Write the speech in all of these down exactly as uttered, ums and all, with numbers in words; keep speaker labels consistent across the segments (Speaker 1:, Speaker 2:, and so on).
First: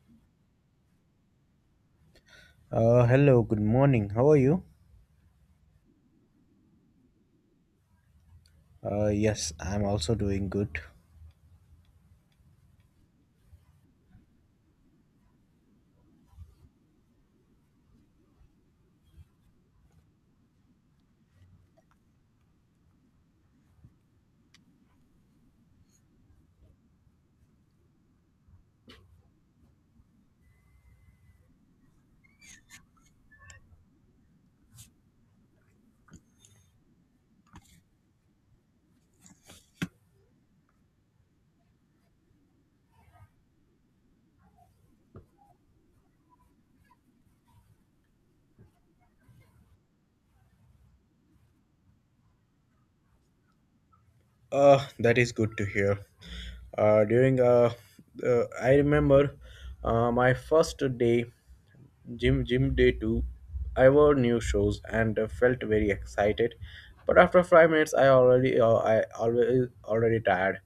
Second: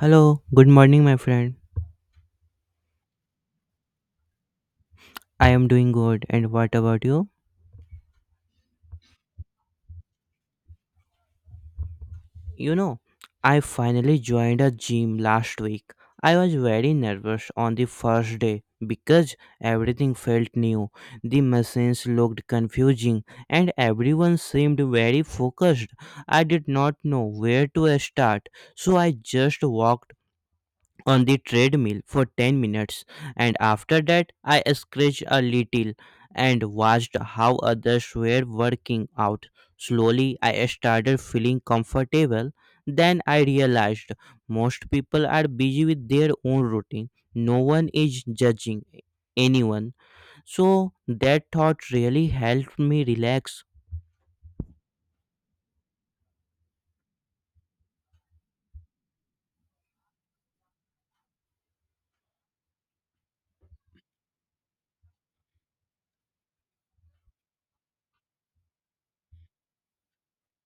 Speaker 1: Hello, good morning, my friend.
Speaker 2: Uh, hello, good morning. How are you?
Speaker 1: I am doing good, and what about you?
Speaker 2: Uh, yes, I'm also doing good.
Speaker 1: You know, I finally joined a gym last week. I was very nervous on the first day because everything felt new. The machines looked confusing, and everyone seemed very focused. I did not know where to start, so I just walked on the treadmill for 10 minutes and after that I scratched a little and watched how others were working out. Slowly I started feeling comfortable. Then I realized most people are busy with their own routine. No one is judging anyone. So that thought really helped me relax.
Speaker 2: Uh, that is good to hear. Uh, during uh, uh, I remember uh, my first day gym gym day two. I wore new shoes and uh, felt very excited, but after five minutes I already uh, I always already tired.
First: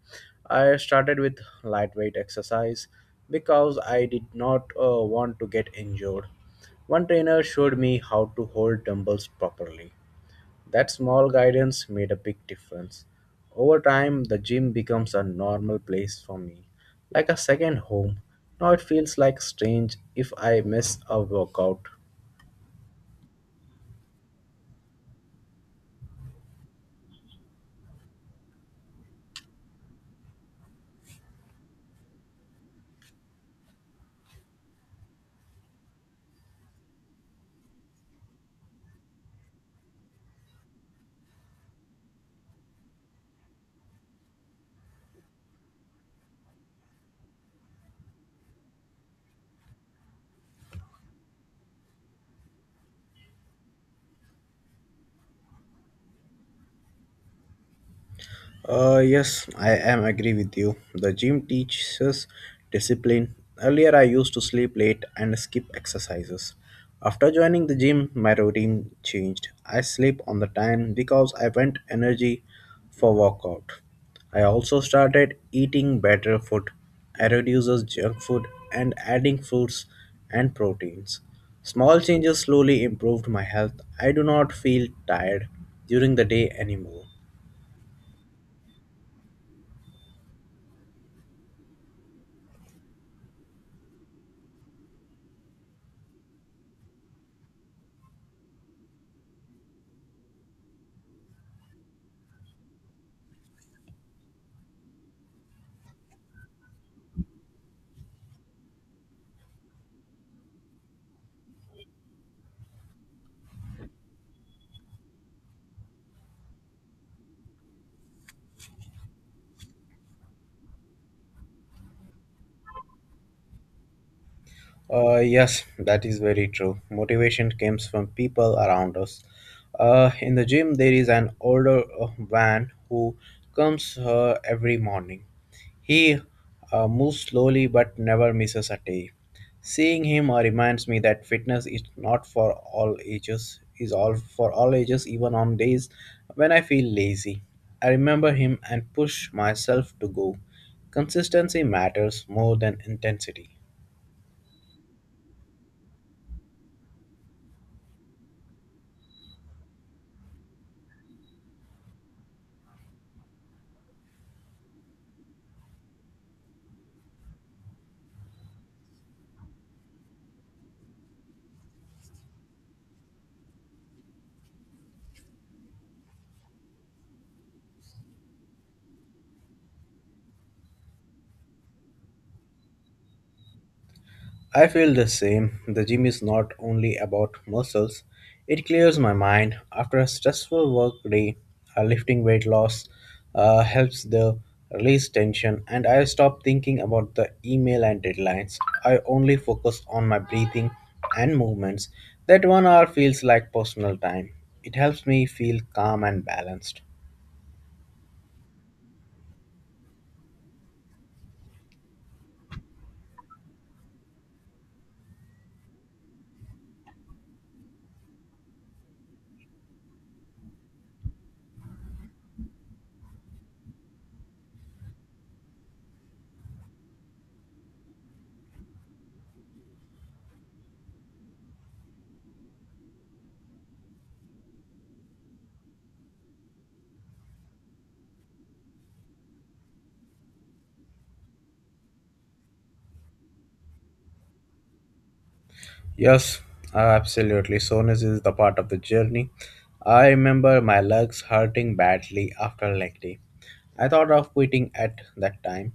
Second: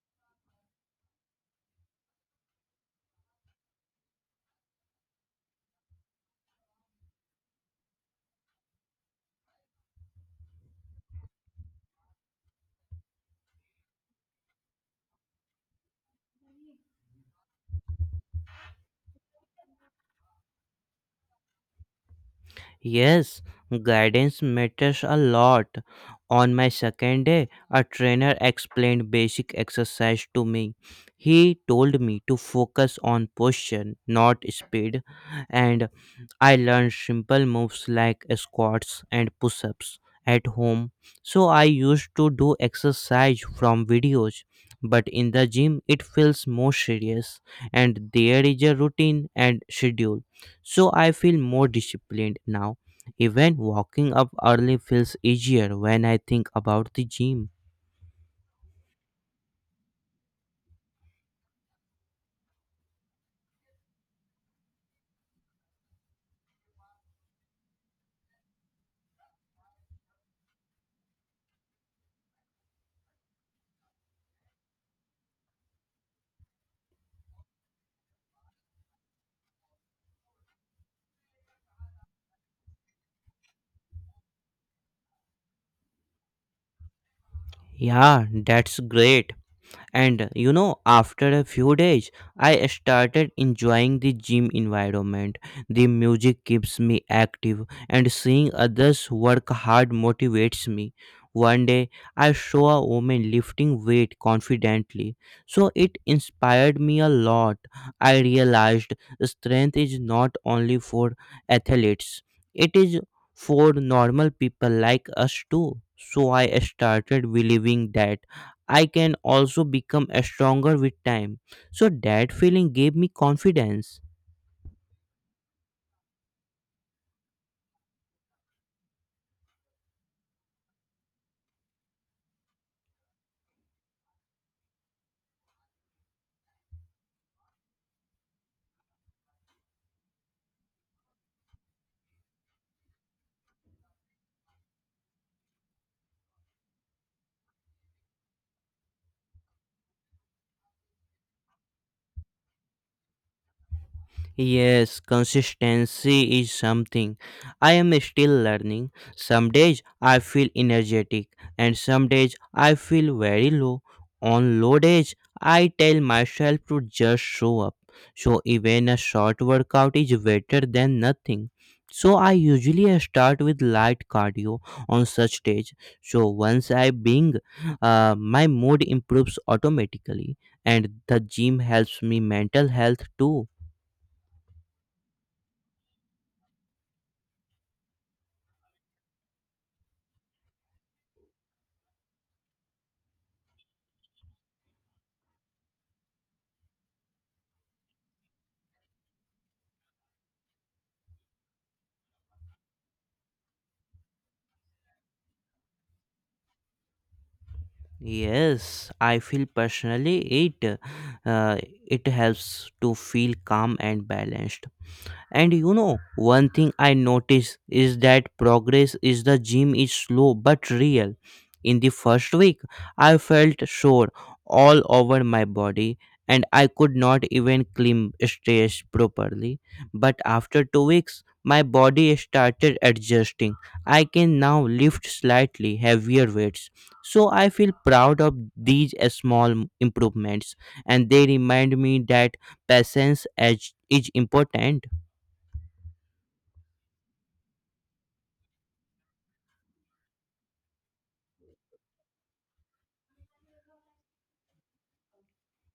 Speaker 2: I started with lightweight exercise because I did not uh, want to get injured. One trainer showed me how to hold dumbbells properly. That small guidance made a big difference. Over time, the gym becomes a normal place for me, like a second home. Now it feels like strange if I miss a workout.
Speaker 1: Yes, guidance matters a lot. On my second day, a trainer explained basic exercise to me. He told me to focus on posture, not speed, and I learned simple moves like squats and push ups at home. So I used to do exercise from videos, but in the gym it feels more serious and there is a routine and schedule. So I feel more disciplined now. Even walking up early feels easier when I think about the gym.
Speaker 2: Uh, yes, I am agree with you. The gym teaches discipline. Earlier, I used to sleep late and skip exercises. After joining the gym, my routine changed. I sleep on the time because I want energy for workout. I also started eating better food. I reduces junk food and adding fruits and proteins. Small changes slowly improved my health. I do not feel tired during the day anymore.
Speaker 1: Yeah, that's great. And you know, after a few days, I started enjoying the gym environment. The music keeps me active, and seeing others work hard motivates me. One day, I saw a woman lifting weight confidently, so it inspired me a lot. I realized strength is not only for athletes, it is for normal people like us too. So I started believing that I can also become stronger with time. So that feeling gave me confidence.
Speaker 2: Uh, yes, that is very true. Motivation comes from people around us. Uh, in the gym, there is an older uh, man who comes uh, every morning. He uh, moves slowly but never misses a day. Seeing him uh, reminds me that fitness is not for all ages, is all for all ages, even on days when I feel lazy. I remember him and push myself to go. Consistency matters more than intensity.
Speaker 1: Yes, consistency is something I am still learning. Some days I feel energetic, and some days I feel very low. On low days, I tell myself to just show up. So, even a short workout is better than nothing. So, I usually start with light cardio on such days. So, once I bring, uh, my mood improves automatically, and the gym helps me mental health too.
Speaker 2: I feel the same. The gym is not only about muscles, it clears my mind. After a stressful work day, uh, lifting weight loss uh, helps the release tension, and I stop thinking about the email and deadlines. I only focus on my breathing and movements. That one hour feels like personal time. It helps me feel calm and balanced.
Speaker 1: Yes, I feel personally it uh, it helps to feel calm and balanced. And you know, one thing I notice is that progress is the gym is slow but real. In the first week, I felt sore all over my body and I could not even climb stairs properly. But after two weeks, my body started adjusting. I can now lift slightly heavier weights. So I feel proud of these uh, small m- improvements and they remind me that patience is, is important.
Speaker 2: Yes, uh, absolutely. Soreness is the part of the journey. I remember my legs hurting badly after a leg day. I thought of quitting at that time,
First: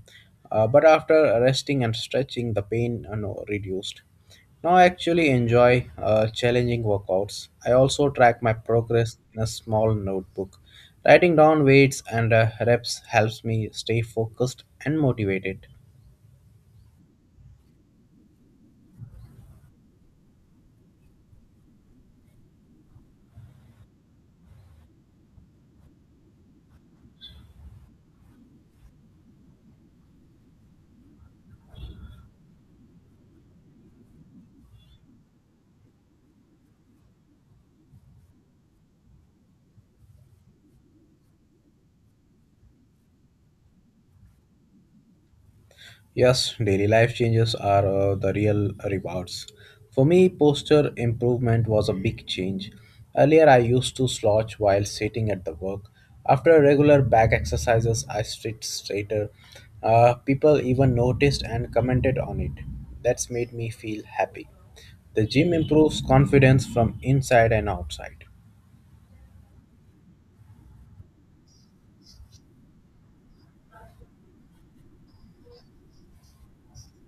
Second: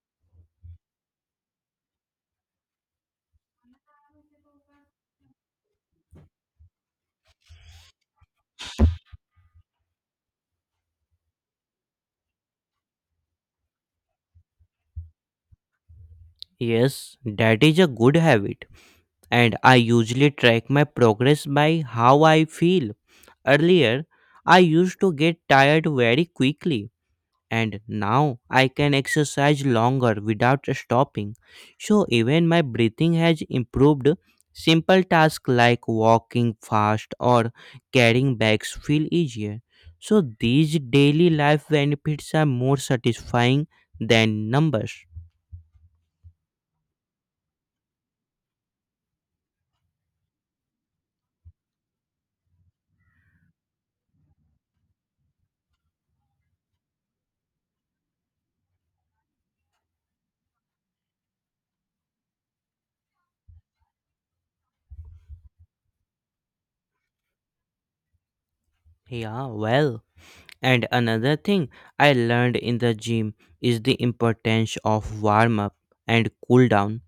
Speaker 2: uh, but after resting and stretching, the pain uh, no, reduced. Now I actually enjoy uh, challenging workouts. I also track my progress in a small notebook. Writing down weights and uh, reps helps me stay focused and motivated.
Speaker 1: Yes, that is a good habit. And I usually track my progress by how I feel. Earlier, I used to get tired very quickly, and now I can exercise longer without stopping. So, even my breathing has improved. Simple tasks like walking fast or carrying bags feel easier. So, these daily life benefits are more satisfying than numbers.
Speaker 2: Yes, daily life changes are uh, the real rewards. For me, posture improvement was a big change. Earlier, I used to slouch while sitting at the work. After regular back exercises, I sit straighter. Uh, people even noticed and commented on it. That's made me feel happy. The gym improves confidence from inside and outside.
Speaker 1: Yeah, well. And another thing I learned in the gym is the importance of warm up and cool down.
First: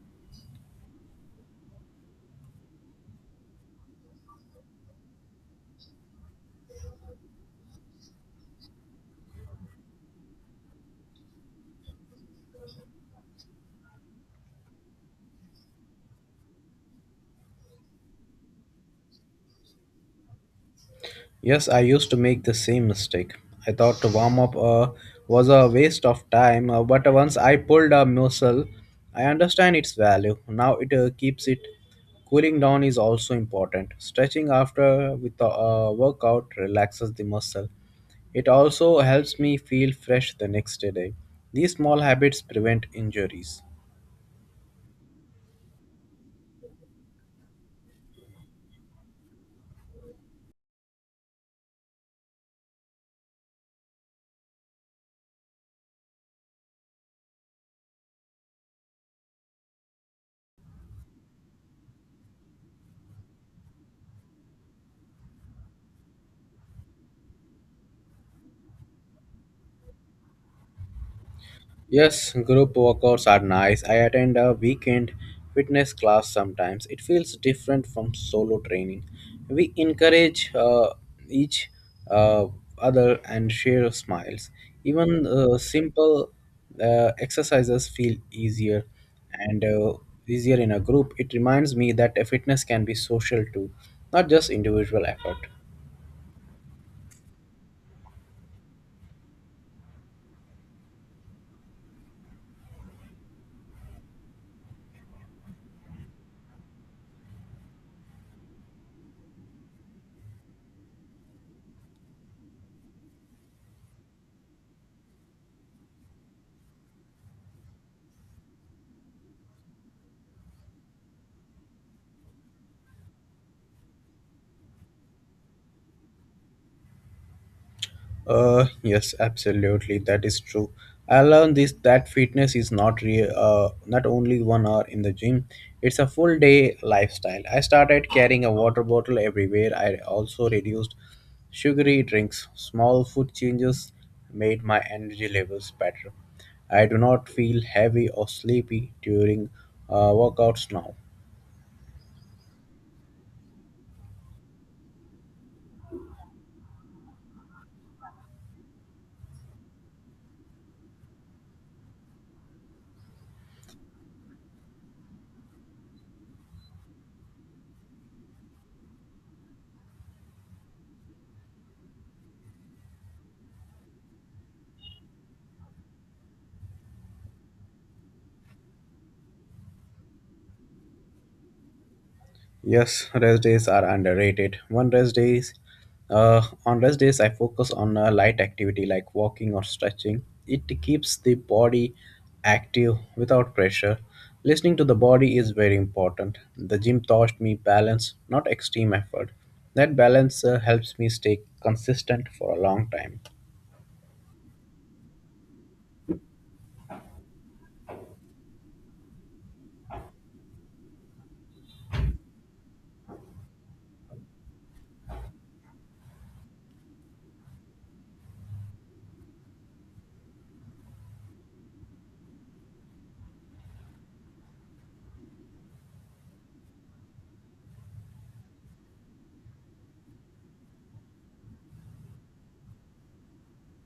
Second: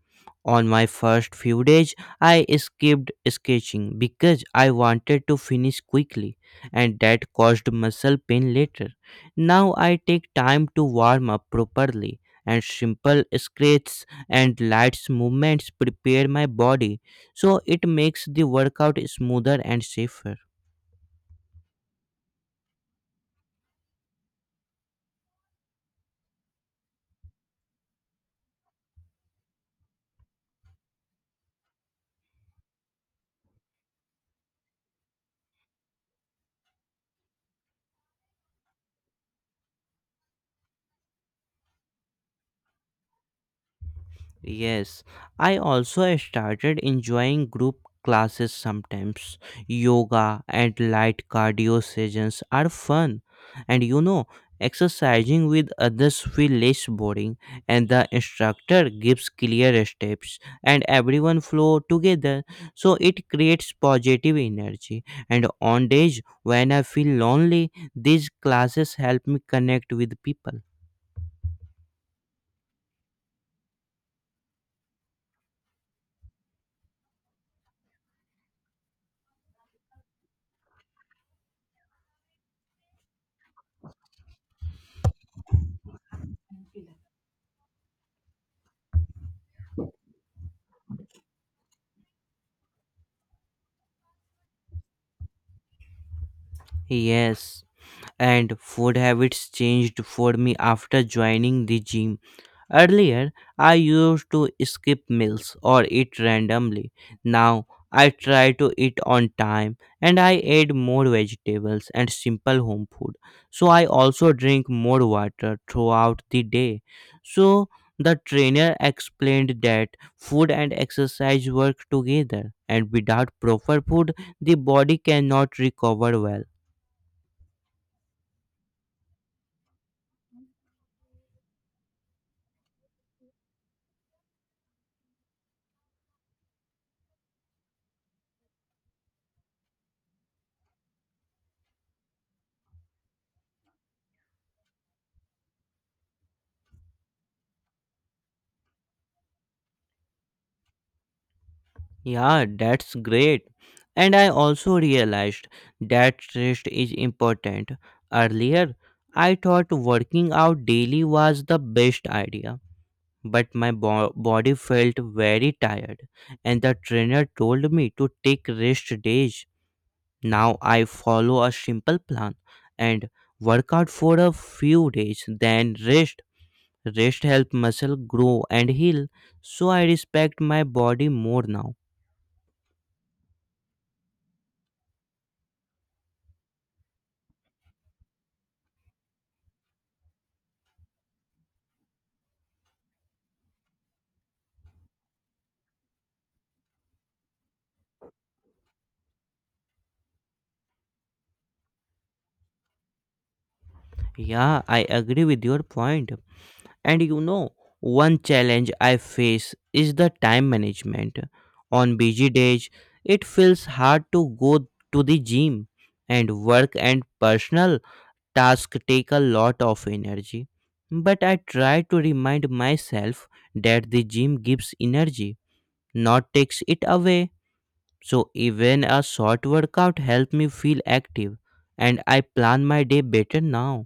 Speaker 1: On my first few days, I skipped sketching because I wanted to finish quickly, and that caused muscle pain later. Now I take time to warm up properly, and simple scratches and light movements prepare my body so it makes the workout smoother and safer.
Speaker 2: Yes, I used to make the same mistake. I thought to warm up uh, was a waste of time, uh, but once I pulled a muscle, I understand its value. Now it uh, keeps it. Cooling down is also important. Stretching after with a uh, workout relaxes the muscle. It also helps me feel fresh the next day. These small habits prevent injuries.
Speaker 1: Yes, I also started enjoying group classes sometimes. Yoga and light cardio sessions are fun. And you know, exercising with others feel less boring and the instructor gives clear steps and everyone flow together so it creates positive energy and on days when I feel lonely these classes help me connect with people.
Speaker 2: Yes, group workouts are nice. I attend a weekend fitness class sometimes. It feels different from solo training. We encourage uh, each uh, other and share smiles. Even uh, simple uh, exercises feel easier and uh, easier in a group. It reminds me that fitness can be social too, not just individual effort.
Speaker 1: Yes, and food habits changed for me after joining the gym. Earlier, I used to skip meals or eat randomly. Now, I try to eat on time and I add more vegetables and simple home food. So, I also drink more water throughout the day. So, the trainer explained that food and exercise work together, and without proper food, the body cannot recover well.
Speaker 2: Uh, yes, absolutely, that is true. I learned this that fitness is not real. Uh, not only one hour in the gym; it's a full day lifestyle. I started carrying a water bottle everywhere. I also reduced sugary drinks. Small food changes made my energy levels better. I do not feel heavy or sleepy during uh, workouts now.
Speaker 1: Yeah, that's great. And I also realized that rest is important. Earlier, I thought working out daily was the best idea, but my bo- body felt very tired, and the trainer told me to take rest days. Now I follow a simple plan and work out for a few days, then rest. Rest help muscle grow and heal, so I respect my body more now.
Speaker 2: Yes, rest days are underrated. One rest days, uh, on rest days, I focus on a light activity like walking or stretching. It keeps the body active without pressure. Listening to the body is very important. The gym taught me balance, not extreme effort. That balance uh, helps me stay consistent for a long time.
Speaker 1: Yeah, I agree with your point. And you know, one challenge I face is the time management. On busy days, it feels hard to go to the gym, and work and personal tasks take a lot of energy. But I try to remind myself that the gym gives energy, not takes it away. So even a short workout helps me feel active, and I plan my day better now.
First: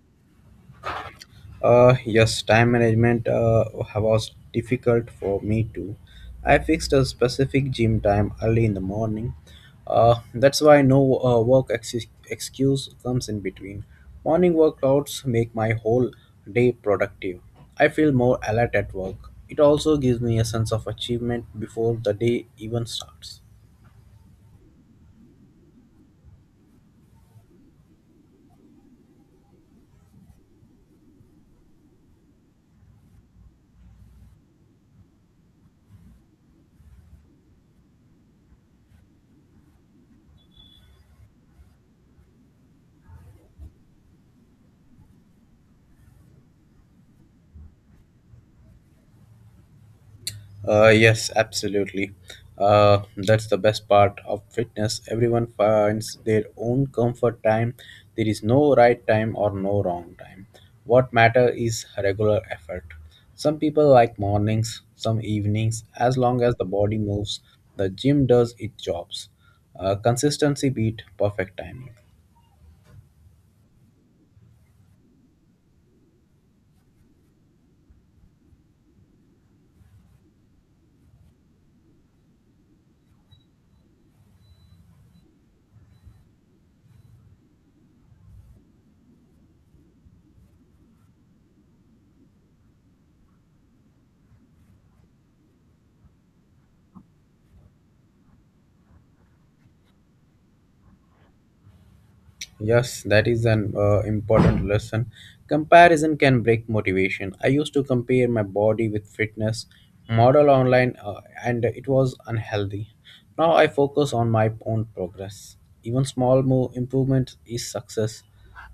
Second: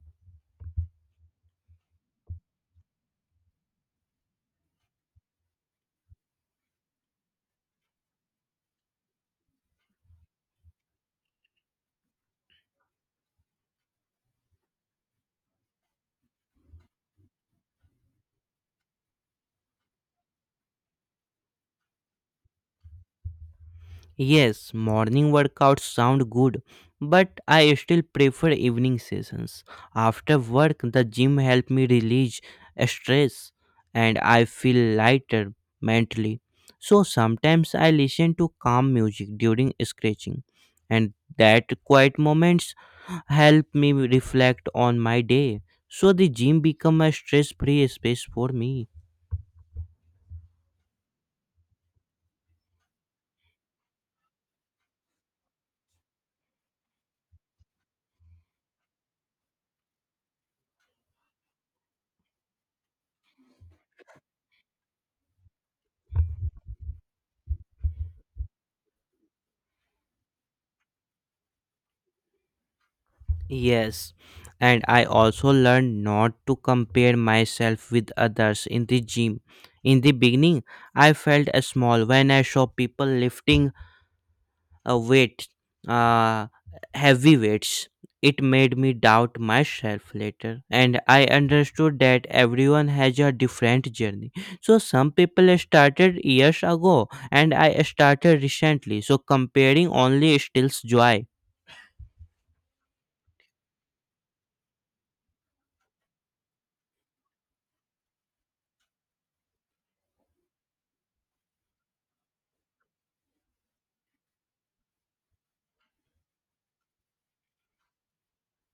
Speaker 2: Uh, yes, time management uh, was difficult for me too. I fixed a specific gym time early in the morning. Uh, that's why no uh, work ex- excuse comes in between. Morning workouts make my whole day productive. I feel more alert at work. It also gives me a sense of achievement before the day even starts.
Speaker 1: Yes, morning workouts sound good, but I still prefer evening sessions. After work, the gym helps me release stress and I feel lighter mentally. So sometimes I listen to calm music during stretching, and that quiet moments help me reflect on my day. So the gym become a stress-free space for me.
Speaker 2: Uh, yes, absolutely. Uh, that's the best part of fitness. Everyone finds their own comfort time. There is no right time or no wrong time. What matter is regular effort. Some people like mornings, some evenings. As long as the body moves, the gym does its jobs. Uh, consistency beat perfect timing.
Speaker 1: Yes, and I also learned not to compare myself with others in the gym. In the beginning, I felt uh, small when I saw people lifting a weight, uh, heavy weights. It made me doubt myself later, and I understood that everyone has a different journey. So, some people started years ago, and I started recently. So, comparing only steals joy.
Speaker 2: Yes, that is an uh, important lesson. Comparison can break motivation. I used to compare my body with fitness model online, uh, and it was unhealthy. Now I focus on my own progress. Even small move improvement is success.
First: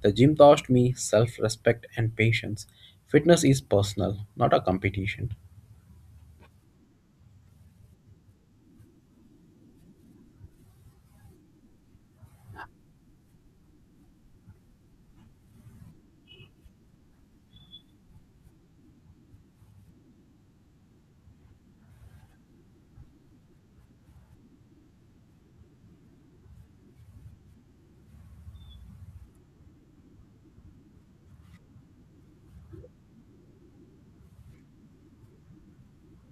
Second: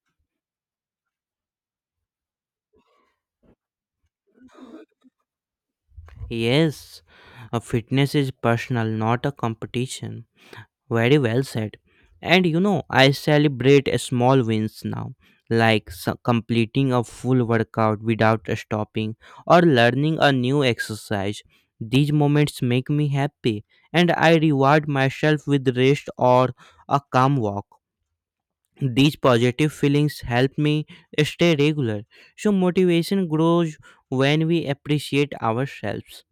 Speaker 2: The gym taught me self-respect and patience. Fitness is personal, not a competition.
Speaker 1: Yes, a fitness is personal, not a competition. Very well said. And you know, I celebrate a small wins now, like s- completing a full workout without stopping or learning a new exercise. These moments make me happy, and I reward myself with rest or a calm walk. These positive feelings help me stay regular. So, motivation grows when we appreciate ourselves.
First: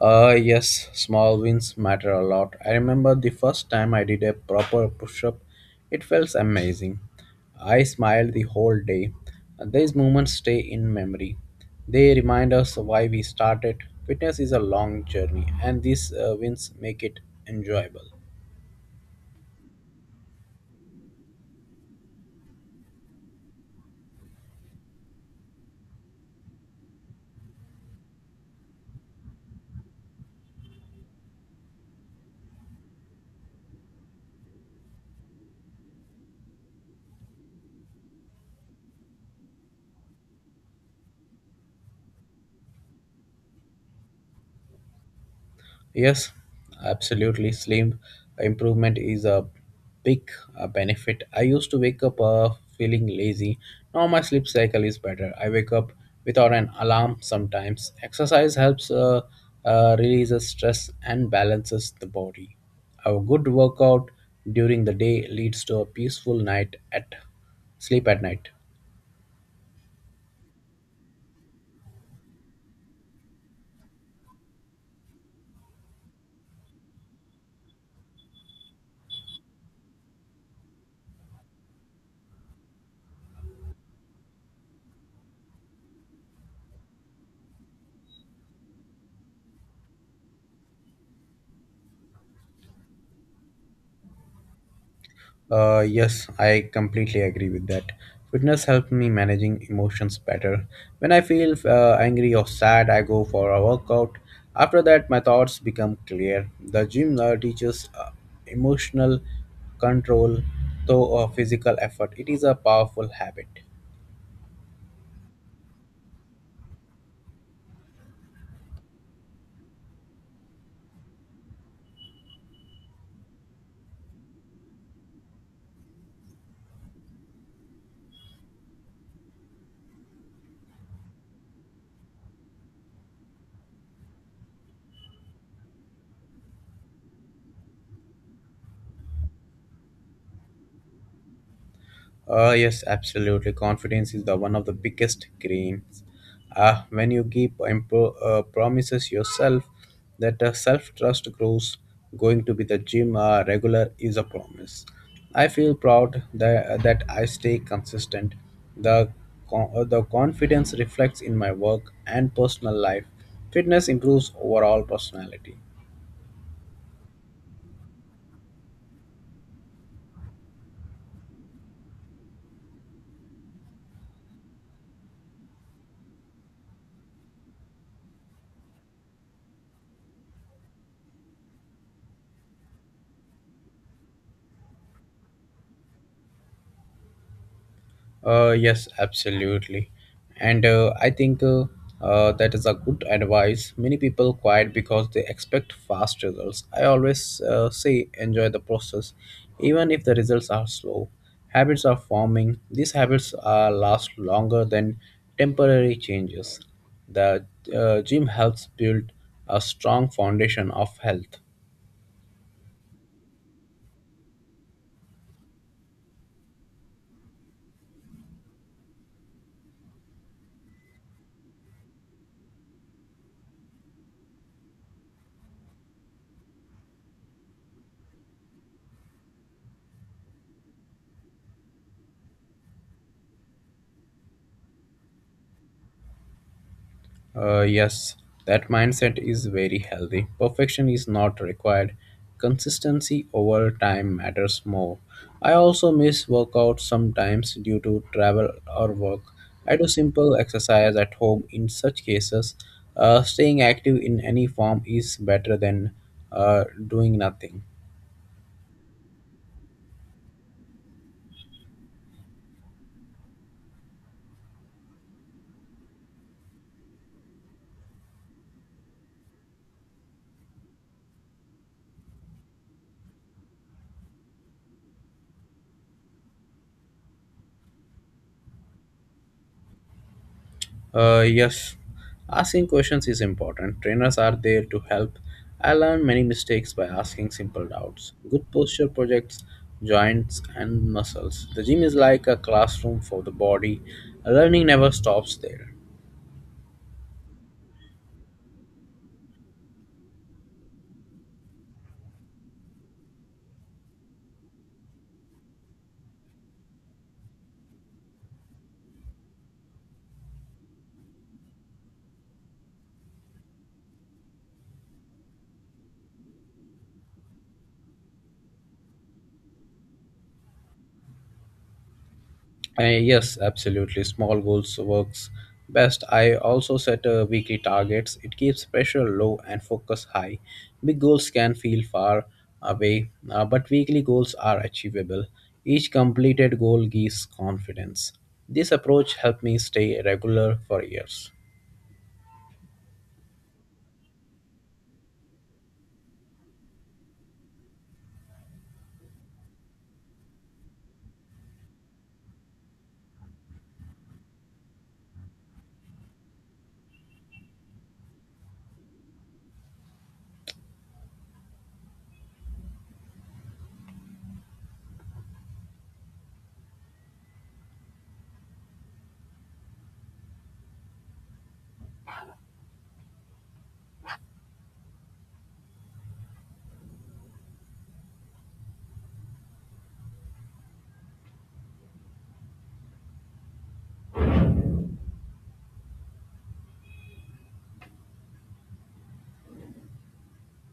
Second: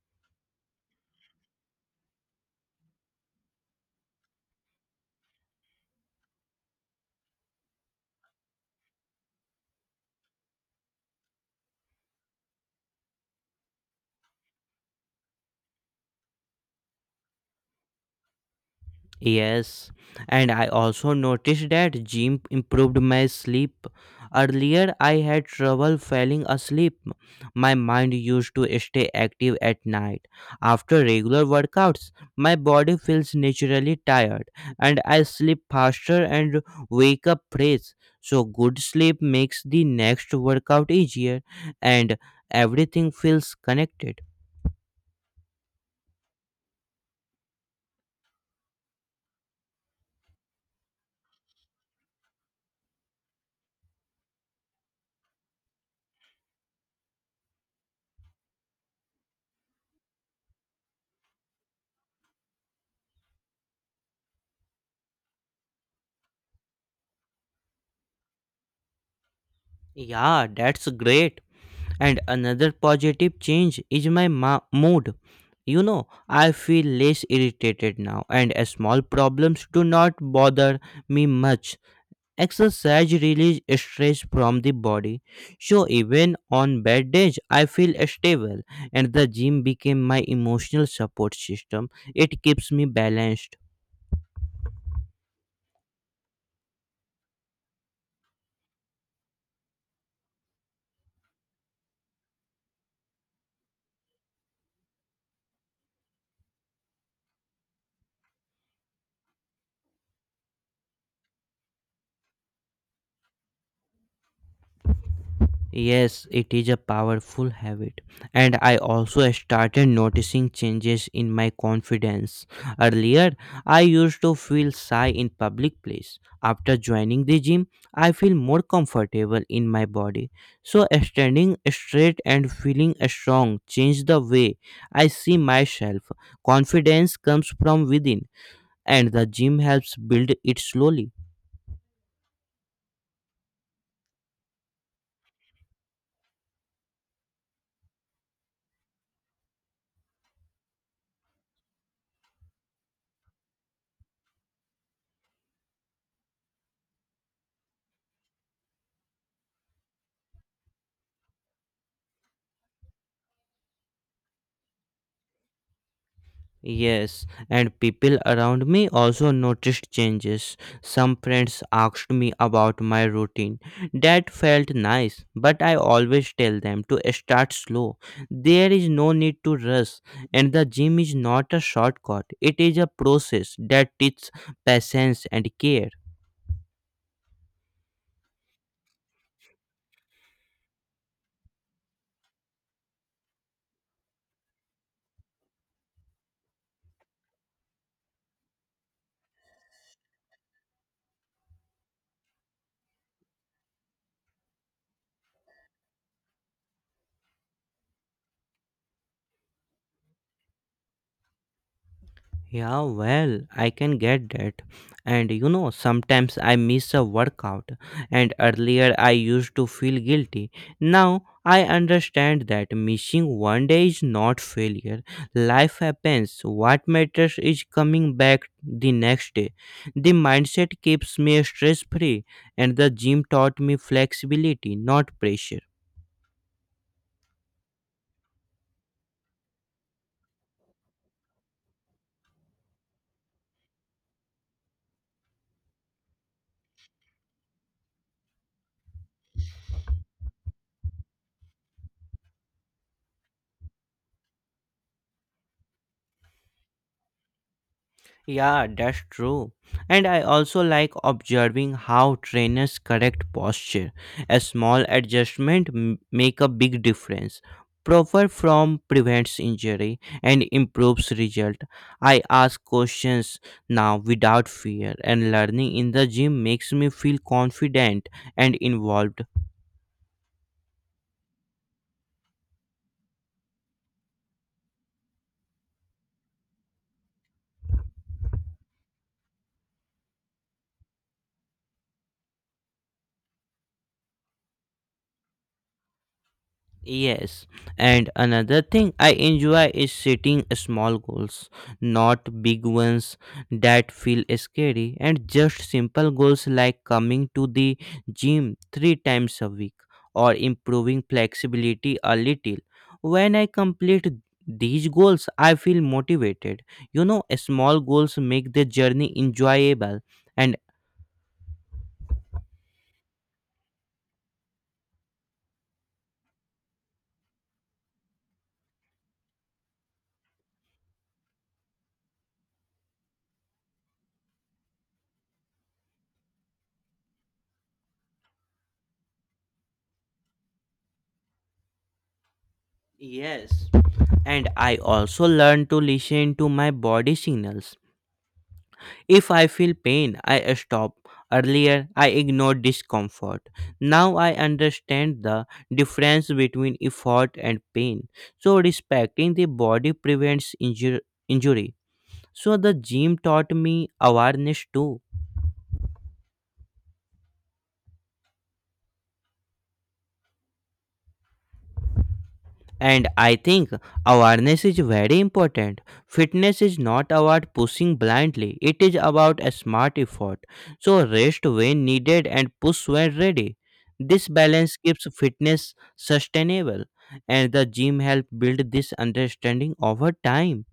Speaker 2: Uh, yes, small wins matter a lot. I remember the first time I did a proper push up, it felt amazing. I smiled the whole day. These moments stay in memory. They remind us why we started. Fitness is a long journey, and these uh, wins make it enjoyable.
Speaker 1: Yes, and I also noticed that gym improved my sleep. Earlier, I had trouble falling asleep. My mind used to stay active at night. After regular workouts, my body feels naturally tired, and I sleep faster and wake up fresh. So, good sleep makes the next workout easier, and everything feels connected.
Speaker 2: Yes, absolutely. Sleep improvement is a big uh, benefit. I used to wake up uh, feeling lazy. Now my sleep cycle is better. I wake up without an alarm sometimes. Exercise helps uh, uh, releases stress and balances the body. A good workout during the day leads to a peaceful night at sleep at night.
Speaker 1: Yeah, that's great. And another positive change is my ma- mood. You know, I feel less irritated now, and uh, small problems do not bother me much. Exercise releases stress from the body, so even on bad days, I feel stable, and the gym became my emotional support system. It keeps me balanced.
Speaker 2: Uh, yes, I completely agree with that. Fitness helped me managing emotions better. When I feel uh, angry or sad, I go for a workout. After that, my thoughts become clear. The gym uh, teaches uh, emotional control through uh, physical effort. It is a powerful habit.
Speaker 1: Yes, it is a powerful habit, and I also started noticing changes in my confidence. Earlier, I used to feel shy in public place. After joining the gym, I feel more comfortable in my body. So, standing straight and feeling strong changed the way I see myself. Confidence comes from within, and the gym helps build it slowly.
Speaker 2: Uh, yes, absolutely. Confidence is the one of the biggest gains. Uh, when you keep impo- uh, promises yourself that uh, self trust grows, going to be the gym uh, regular is a promise. I feel proud that, that I stay consistent. The, con- uh, the confidence reflects in my work and personal life. Fitness improves overall personality.
Speaker 1: Yes, and people around me also noticed changes. Some friends asked me about my routine. That felt nice, but I always tell them to start slow. There is no need to rush, and the gym is not a shortcut, it is a process that teaches patience and care.
Speaker 2: Uh, yes, absolutely. And uh, I think uh, uh, that is a good advice. Many people quiet because they expect fast results. I always uh, say enjoy the process, even if the results are slow. Habits are forming. These habits uh, last longer than temporary changes. The uh, gym helps build a strong foundation of health.
Speaker 1: Yeah, well, I can get that. And you know, sometimes I miss a workout, and earlier I used to feel guilty. Now I understand that missing one day is not failure. Life happens. What matters is coming back the next day. The mindset keeps me stress free, and the gym taught me flexibility, not pressure.
Speaker 2: Uh, yes, that mindset is very healthy. Perfection is not required. Consistency over time matters more. I also miss workouts sometimes due to travel or work. I do simple exercise at home in such cases. Uh, staying active in any form is better than uh, doing nothing.
Speaker 1: Yeah, that's true. And I also like observing how trainers correct posture. A small adjustment m- make a big difference. Proper form prevents injury and improves result. I ask questions now without fear and learning in the gym makes me feel confident and involved.
Speaker 2: Uh, yes, asking questions is important. Trainers are there to help. I learned many mistakes by asking simple doubts. Good posture projects joints and muscles. The gym is like a classroom for the body. Learning never stops there.
Speaker 1: Yes, and another thing I enjoy is setting small goals, not big ones that feel scary, and just simple goals like coming to the gym three times a week or improving flexibility a little. When I complete these goals, I feel motivated. You know, small goals make the journey enjoyable, and
Speaker 2: Uh, yes, absolutely. Small goals works best. I also set uh, weekly targets. It keeps pressure low and focus high. Big goals can feel far away, uh, but weekly goals are achievable. Each completed goal gives confidence. This approach helped me stay regular for years.
Speaker 1: yes, and I also learn to listen to my body signals. If I feel pain, I stop. Earlier, I ignored discomfort. Now I understand the difference between effort and pain. So, respecting the body prevents injur- injury. So, the gym taught me awareness too. And I think awareness is very important. Fitness is not about pushing blindly, it is about a smart effort. So, rest when needed and push when ready. This balance keeps fitness sustainable, and the gym help build this understanding over time.